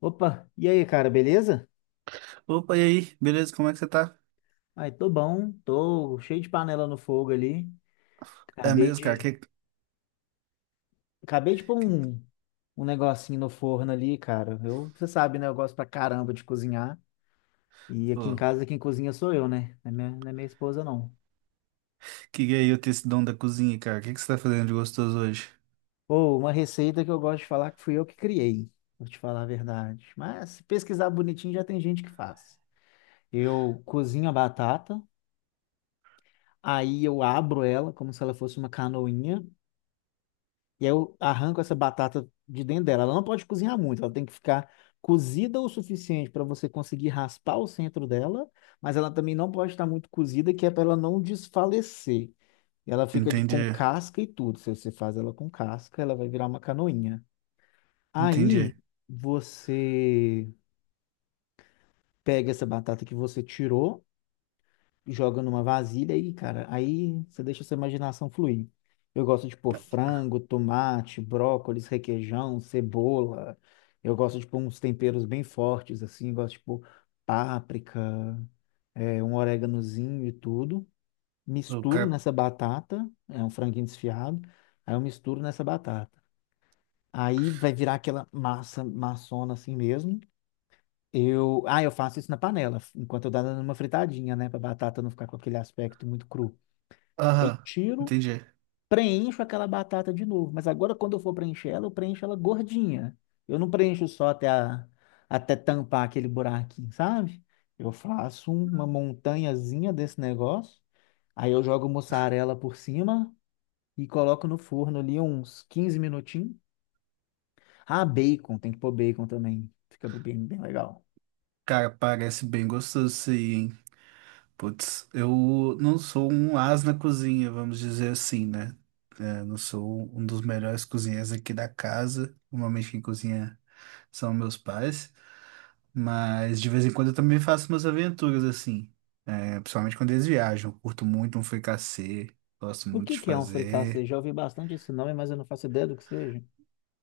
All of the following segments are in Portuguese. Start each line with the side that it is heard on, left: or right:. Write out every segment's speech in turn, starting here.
left: Opa, e aí, cara, beleza?
right: Opa, e aí? Beleza, como é que você tá?
left: Ai, tô bom, tô cheio de panela no fogo ali.
right: É
left: Acabei
right: mesmo, cara?
left: de, acabei de pôr
right: Que,
left: um negocinho no forno ali, cara. Eu, você sabe, né? Eu gosto pra caramba de cozinhar. E aqui em
right: pô,
left: casa, quem cozinha sou eu, né? Não é minha esposa, não.
right: que gay eu ter esse dom da cozinha, cara. O que você tá fazendo de gostoso hoje?
left: Pô, uma receita que eu gosto de falar que fui eu que criei, vou te falar a verdade. Mas se pesquisar bonitinho, já tem gente que faz. Eu cozinho a batata, aí eu abro ela como se ela fosse uma canoinha. E aí eu arranco essa batata de dentro dela. Ela não pode cozinhar muito, ela tem que ficar cozida o suficiente para você conseguir raspar o centro dela, mas ela também não pode estar muito cozida, que é para ela não desfalecer. E ela fica de
right: Entendi,
left: com casca e tudo. Se você faz ela com casca, ela vai virar uma canoinha. Aí
right: entendi.
left: você pega essa batata que você tirou, joga numa vasilha e, cara, aí você deixa a sua imaginação fluir. Eu gosto de pôr frango, tomate, brócolis, requeijão, cebola. Eu gosto de pôr uns temperos bem fortes, assim, gosto de pôr páprica, é, um oréganozinho e tudo.
right: O
left: Misturo
right: cara.
left: nessa batata, é um franguinho desfiado, aí eu misturo nessa batata. Aí vai virar aquela massa maçona assim mesmo. Eu faço isso na panela, enquanto eu dou numa fritadinha, né, pra batata não ficar com aquele aspecto muito cru. Aí
right: Aham,
left: tiro,
right: entendi.
left: preencho aquela batata de novo. Mas agora, quando eu for preencher ela, eu preencho ela gordinha. Eu não preencho só até tampar aquele buraquinho, sabe? Eu faço uma montanhazinha desse negócio. Aí eu jogo mussarela por cima e coloco no forno ali uns 15 minutinhos. Ah, bacon, tem que pôr bacon também. Fica bem, bem legal.
right: Cara, parece bem gostoso isso aí, hein? Putz, eu não sou um as na cozinha, vamos dizer assim, né? É, não sou um dos melhores cozinheiros aqui da casa. Normalmente quem cozinha são meus pais. Mas de vez em quando eu também faço umas aventuras assim. Principalmente quando eles viajam. Eu curto muito um fricassê. Gosto
left: O
right: muito
left: que
right: de
left: que é um fricassê?
right: fazer.
left: Já ouvi bastante esse nome, mas eu não faço ideia do que seja.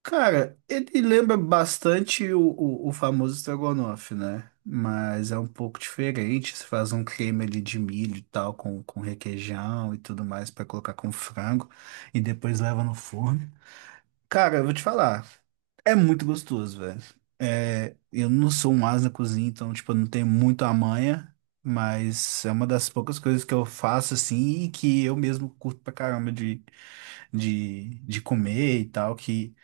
right: Cara, ele lembra bastante o famoso estrogonofe, né? Mas é um pouco diferente. Você faz um creme ali de milho e tal, com requeijão e tudo mais pra colocar com frango. E depois leva no forno. Cara, eu vou te falar. É muito gostoso, velho. Eu não sou um ás na cozinha, então, tipo, eu não tenho muito a manha, mas é uma das poucas coisas que eu faço, assim, e que eu mesmo curto pra caramba de comer e tal, que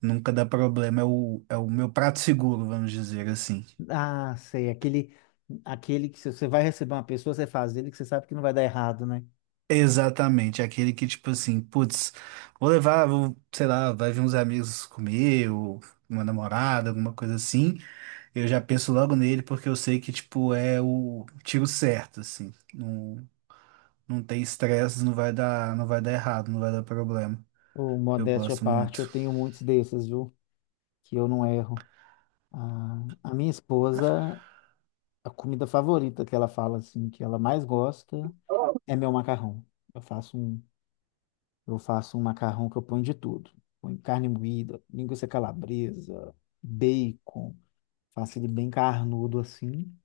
right: nunca dá problema. É o meu prato seguro, vamos dizer assim.
left: Ah, sei, aquele que se você vai receber uma pessoa, você faz ele que você sabe que não vai dar errado, né?
right: Exatamente, é aquele que, tipo assim, putz, vou, sei lá, vai vir uns amigos comer, ou uma namorada, alguma coisa assim. Eu já penso logo nele porque eu sei que, tipo, é o tiro certo, assim. Não, não tem estresse, não vai dar errado, não vai dar problema.
left: Ou
right: Eu
left: modéstia à
right: gosto
left: parte, eu
right: muito.
left: tenho muitos desses, viu? Que eu não erro. Ah, a minha esposa, a comida favorita que ela fala assim, que ela mais gosta, é meu macarrão. Eu faço um, eu faço um macarrão que eu ponho de tudo. Ponho carne moída, linguiça calabresa, bacon, faço ele bem carnudo assim.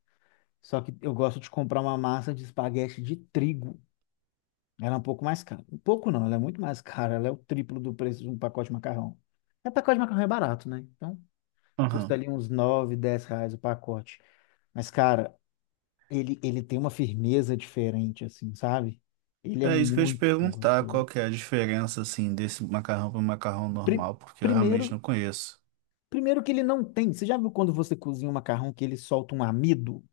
left: Só que eu gosto de comprar uma massa de espaguete de trigo. Ela é um pouco mais cara. Um pouco não, ela é muito mais cara. Ela é o triplo do preço de um pacote de macarrão. É, pacote de macarrão é barato, né? Então, custa
right: Aham.
left: ali uns 9 10 reais o pacote. Mas, cara, ele tem uma firmeza diferente, assim, sabe? Ele é
right: É isso que eu ia te
left: muito
right: perguntar, qual
left: gostoso.
right: que é a diferença, assim, desse macarrão para macarrão
left: Pri-
right: normal, porque eu
left: primeiro,
right: realmente não conheço.
left: primeiro que ele não tem. Você já viu quando você cozinha um macarrão que ele solta um amido?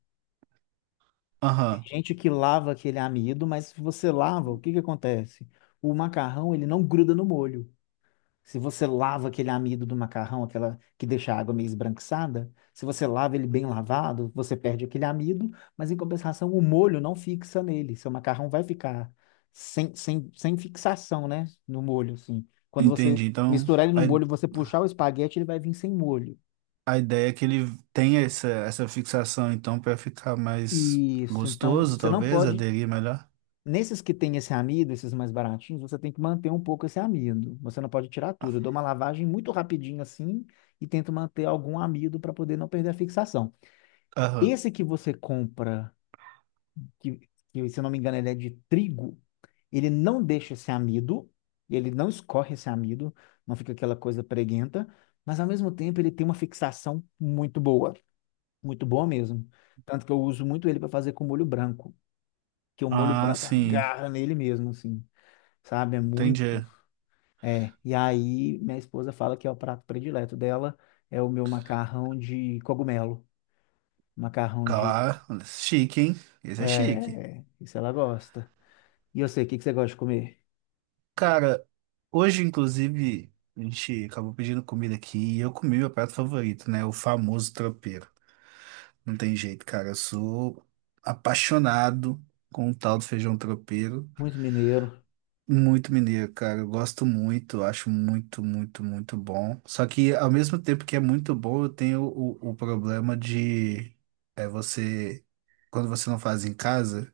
left: Tem
right: Aham,
left: gente que lava aquele amido, mas se você lava, o que que acontece? O macarrão, ele não gruda no molho. Se você lava aquele amido do macarrão, aquela que deixa a água meio esbranquiçada, se você lava ele bem lavado, você perde aquele amido, mas em compensação o molho não fixa nele. Seu macarrão vai ficar sem fixação, né? No molho, assim. Quando você
right: entendi. Então,
left: misturar ele no
right: a,
left: molho, você puxar o espaguete, ele vai vir sem molho.
right: a ideia é que ele tem essa fixação, então, para ficar mais
left: Isso, então
right: gostoso,
left: você não
right: talvez,
left: pode.
right: aderir melhor.
left: Nesses que tem esse amido, esses mais baratinhos, você tem que manter um pouco esse amido. Você não pode tirar tudo. Eu dou uma lavagem muito rapidinho assim e tento manter algum amido para poder não perder a fixação.
right: Aham.
left: Esse que você compra, que, que se eu não me engano ele é de trigo, ele não deixa esse amido, ele não escorre esse amido, não fica aquela coisa preguenta, mas ao mesmo tempo ele tem uma fixação muito boa mesmo. Tanto que eu uso muito ele para fazer com molho branco, que o molho
right: Ah,
left: branco
right: sim,
left: agarra nele mesmo, assim sabe? É muito.
right: entendi.
left: É. E aí, minha esposa fala que é o prato predileto dela, é o meu macarrão de cogumelo. Macarrão de.
right: Claro, chique, hein? Esse é chique.
left: É, isso ela gosta. E eu sei, o que que você gosta de comer?
right: Cara, hoje, inclusive, a gente acabou pedindo comida aqui e eu comi meu prato favorito, né? O famoso tropeiro. Não tem jeito, cara. Eu sou apaixonado com o tal do feijão tropeiro.
left: Muito mineiro.
right: Muito mineiro, cara. Eu gosto muito, acho muito, muito, muito bom. Só que ao mesmo tempo que é muito bom, eu tenho o problema de você, quando você não faz em casa,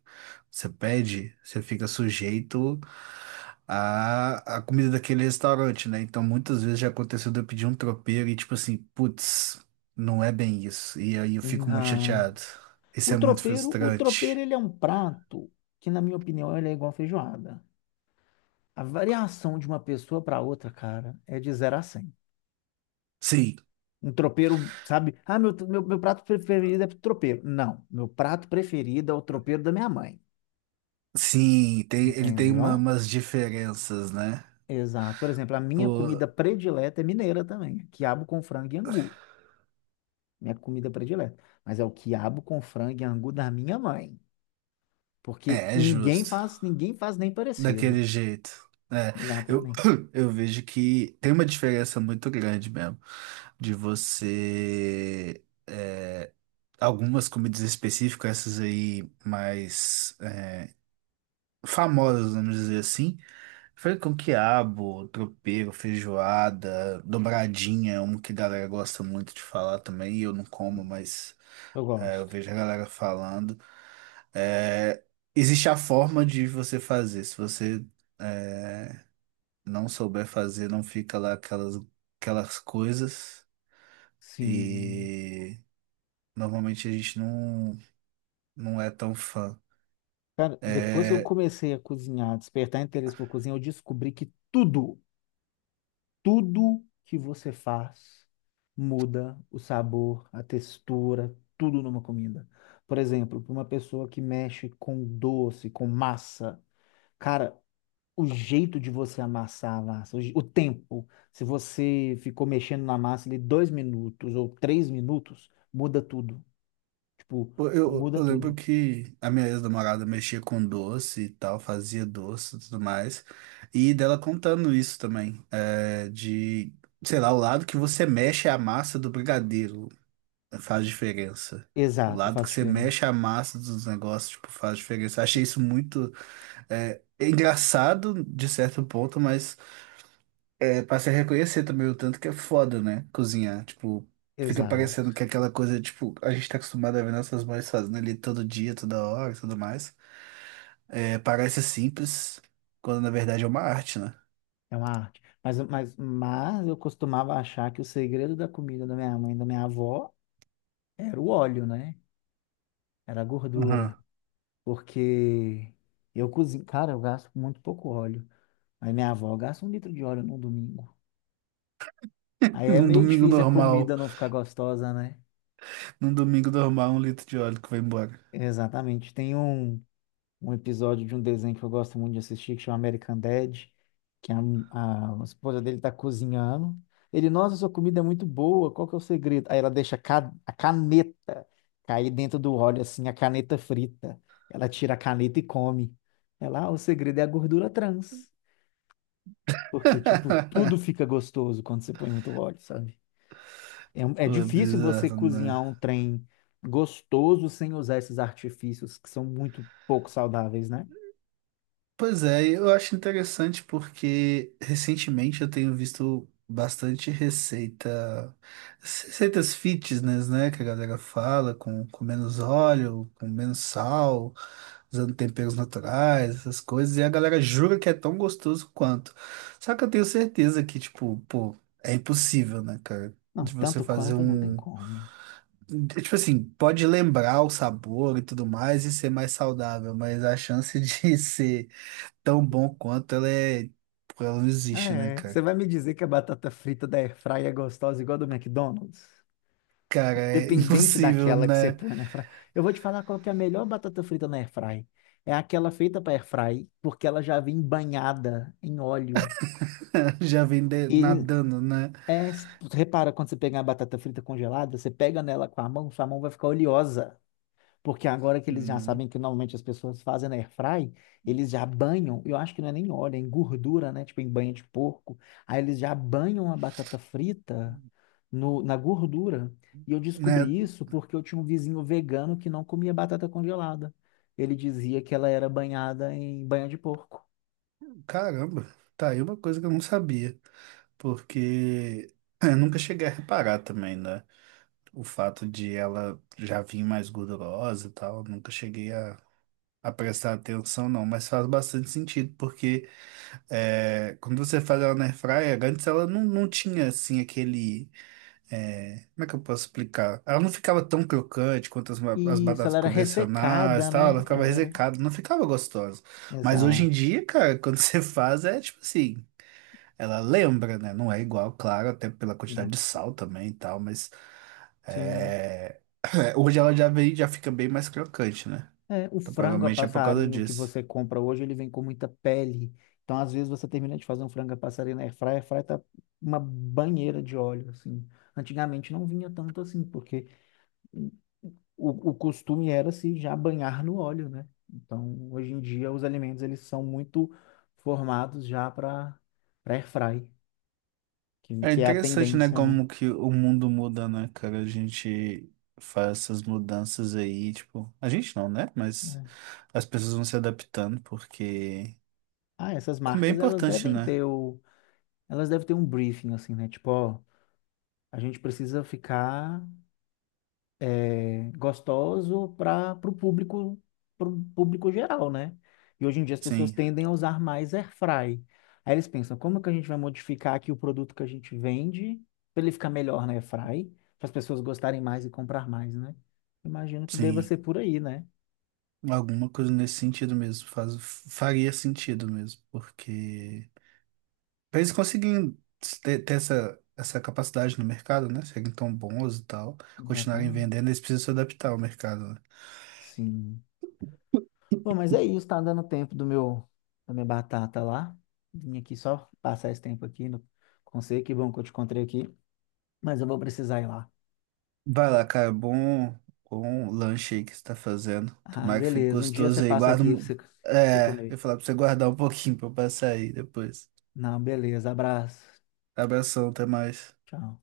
right: você pede, você fica sujeito à comida daquele restaurante, né? Então muitas vezes já aconteceu de eu pedir um tropeiro e tipo assim, putz, não é bem isso. E aí eu fico muito
left: Uhum.
right: chateado. Isso é muito
left: O tropeiro,
right: frustrante.
left: ele é um prato que, na minha opinião, ele é igual feijoada. A variação de uma pessoa para outra, cara, é de 0 a 100.
right: Sim.
left: Um tropeiro, sabe? Ah, meu prato preferido é tropeiro. Não, meu prato preferido é o tropeiro da minha mãe.
right: Sim, tem, ele tem uma-
left: Entendeu?
right: umas diferenças, né?
left: Exato. Por exemplo, a minha
right: Pô,
left: comida predileta é mineira também. Quiabo com frango e angu. Minha comida predileta. Mas é o quiabo com frango e angu da minha mãe. Porque
right: é, é justo.
left: ninguém faz nem parecido.
right: Daquele jeito. É, eu,
left: Exatamente.
right: eu vejo que tem uma diferença muito grande mesmo. De você. Algumas comidas específicas, essas aí mais famosas, vamos dizer assim. Foi com quiabo, tropeiro, feijoada, dobradinha, é um que a galera gosta muito de falar também, e eu não como, mas
left: Eu
right: eu
left: gosto.
right: vejo a galera falando. É, existe a forma de você fazer. Se você, é, não souber fazer, não fica lá aquelas coisas.
left: Sim.
right: E normalmente a gente não, não é tão fã.
left: Cara, depois que eu
right: É,
left: comecei a cozinhar, despertar interesse por cozinha, eu descobri que tudo. Tudo que você faz muda o sabor, a textura, tudo numa comida. Por exemplo, para uma pessoa que mexe com doce, com massa, cara, o jeito de você amassar a massa, o tempo, se você ficou mexendo na massa ali 2 minutos ou 3 minutos, muda tudo. Tipo,
right: eu, eu
left: muda
right: eu lembro
left: tudo.
right: que a minha ex-namorada mexia com doce e tal, fazia doce e tudo mais. E dela contando isso também, de, sei lá, o lado que você mexe é a massa do brigadeiro. Faz diferença. O
left: Exato,
right: lado
left: faz
right: que você mexe
left: diferença.
right: a massa dos negócios, tipo, faz diferença.
left: E-
right: Achei isso muito engraçado de certo ponto, mas passei a reconhecer também o tanto que é foda, né? Cozinhar. Tipo, fica
left: Exato,
right: parecendo que é aquela coisa, tipo, a gente tá acostumado a ver nossas mães fazendo ali todo dia, toda hora e tudo mais. É, parece simples, quando na verdade é uma arte, né?
left: é uma arte. Mas eu costumava achar que o segredo da comida da minha mãe e da minha avó era o óleo, né? Era a gordura.
right: Aham.
left: Porque eu cozinho. Cara, eu gasto muito pouco óleo. Mas minha avó gasta 1 litro de óleo no domingo. Aí é
right: Num
left: meio
right: domingo
left: difícil a comida
right: normal,
left: não ficar gostosa, né?
right: num domingo normal, 1 litro de óleo que vai embora.
left: Exatamente. Tem um. Um episódio de um desenho que eu gosto muito de assistir, que chama American Dad, que a esposa dele tá cozinhando. Ele, nossa, sua comida é muito boa, qual que é o segredo? Aí ela deixa a caneta cair dentro do óleo, assim, a caneta frita. Ela tira a caneta e come. O segredo é a gordura trans. Porque, tipo, tudo fica gostoso quando você põe muito óleo, sabe? É
right: Pô, é
left: difícil você
right: bizarro,
left: cozinhar
right: né?
left: um trem gostoso sem usar esses artifícios que são muito pouco saudáveis, né?
right: Pois é, eu acho interessante porque recentemente eu tenho visto bastante receitas fitness, né? Que a galera fala com menos óleo, com menos sal, usando temperos naturais, essas coisas, e a galera jura que é tão gostoso quanto. Só que eu tenho certeza que, tipo, pô, é impossível, né, cara?
left: Não,
right: De você
left: tanto
right: fazer
left: quanto não tem
right: um.
left: como.
right: Tipo assim, pode lembrar o sabor e tudo mais e ser mais saudável, mas a chance de ser tão bom quanto ela é. Pô, ela não
left: Ah,
right: existe, né,
left: é. Você
right: cara?
left: vai me dizer que a batata frita da Airfry é gostosa igual a do McDonald's?
right: Cara, é
left: Independente
right: impossível,
left: daquela que você
right: né?
left: põe na Airfry. Eu vou te falar qual que é a melhor batata frita na Airfry. É aquela feita para Airfry, porque ela já vem banhada em óleo.
right: Já vem de-
left: E
right: nadando, né?
left: é, Repara quando você pegar a batata frita congelada, você pega nela com a mão, sua mão vai ficar oleosa. Porque agora que eles já
right: Hum,
left: sabem que normalmente as pessoas fazem na airfry, eles já banham, eu acho que não é nem óleo, é em gordura, né? Tipo em banha de porco. Aí eles já banham a batata frita no, na gordura. E eu
right: né?
left: descobri isso porque eu tinha um vizinho vegano que não comia batata congelada. Ele dizia que ela era banhada em banha de porco.
right: Caramba, tá aí uma coisa que eu não sabia. Porque eu nunca cheguei a reparar também, né? O fato de ela já vir mais gordurosa e tal, nunca cheguei a prestar atenção, não. Mas faz bastante sentido, porque quando você faz ela na airfryer, antes ela não, não tinha assim aquele. É, como é que eu posso explicar? Ela não ficava tão crocante quanto as
left: E isso,
right: batatas
left: ela era
right: convencionais
left: ressecada,
right: e tal, ela
left: né?
right: ficava
left: Ela era.
right: ressecada, não ficava gostosa. Mas hoje em
left: Exato.
right: dia, cara, quando você faz, é tipo assim, ela lembra, né? Não é igual, claro, até pela quantidade de sal também e tal, mas
left: Sim.
right: é, hoje ela já vem, já fica bem mais crocante, né?
left: É, o
right: Então
left: frango a
right: provavelmente é por causa
left: passarinho que
right: disso.
left: você compra hoje, ele vem com muita pele. Então, às vezes, você termina de fazer um frango a passarinho na airfryer, a airfryer tá uma banheira de óleo, assim. Antigamente não vinha tanto assim, porque o costume era se já banhar no óleo, né? Então, hoje em dia, os alimentos, eles são muito formados já para airfry, que,
right: É
left: que é a
right: interessante, né,
left: tendência, né?
right: como que o mundo muda, né, cara? A gente faz essas mudanças aí, tipo, a gente não, né? Mas
left: É.
right: as pessoas vão se adaptando porque
left: Ah, essas
right: comer é
left: marcas, elas
right: importante,
left: devem
right: né?
left: ter o... Elas devem ter um briefing, assim, né? Tipo, ó, a gente precisa ficar... é, gostoso para o público, pro público geral, né? E hoje em dia as pessoas
right: Sim,
left: tendem a usar mais air fry. Aí eles pensam, como que a gente vai modificar aqui o produto que a gente vende para ele ficar melhor na air fry, para as pessoas gostarem mais e comprar mais, né? Imagino que deva
right: sim.
left: ser por aí, né?
right: Alguma coisa nesse sentido mesmo, faz, faria sentido mesmo, porque pra eles conseguirem ter, ter essa capacidade no mercado, né? Serem tão bons e tal, continuarem
left: Exatamente.
right: vendendo, eles precisam se adaptar ao mercado, né?
left: Sim. Bom, mas é isso, tá dando tempo do meu da minha batata lá. Vim aqui só passar esse tempo aqui no conselho, que bom que eu te encontrei aqui, mas eu vou precisar ir lá.
right: Vai lá, cara. Bom, bom lanche aí que você tá fazendo.
left: Ah,
right: Tomara que fique
left: beleza. Um dia você
right: gostoso aí.
left: passa
right: Guarda.
left: aqui pra
right: Um-
left: você, você
right: É, eu ia
left: comer.
right: falar pra você guardar um pouquinho pra eu passar aí depois.
left: Não, beleza. Abraço.
right: Abração, até mais.
left: Tchau.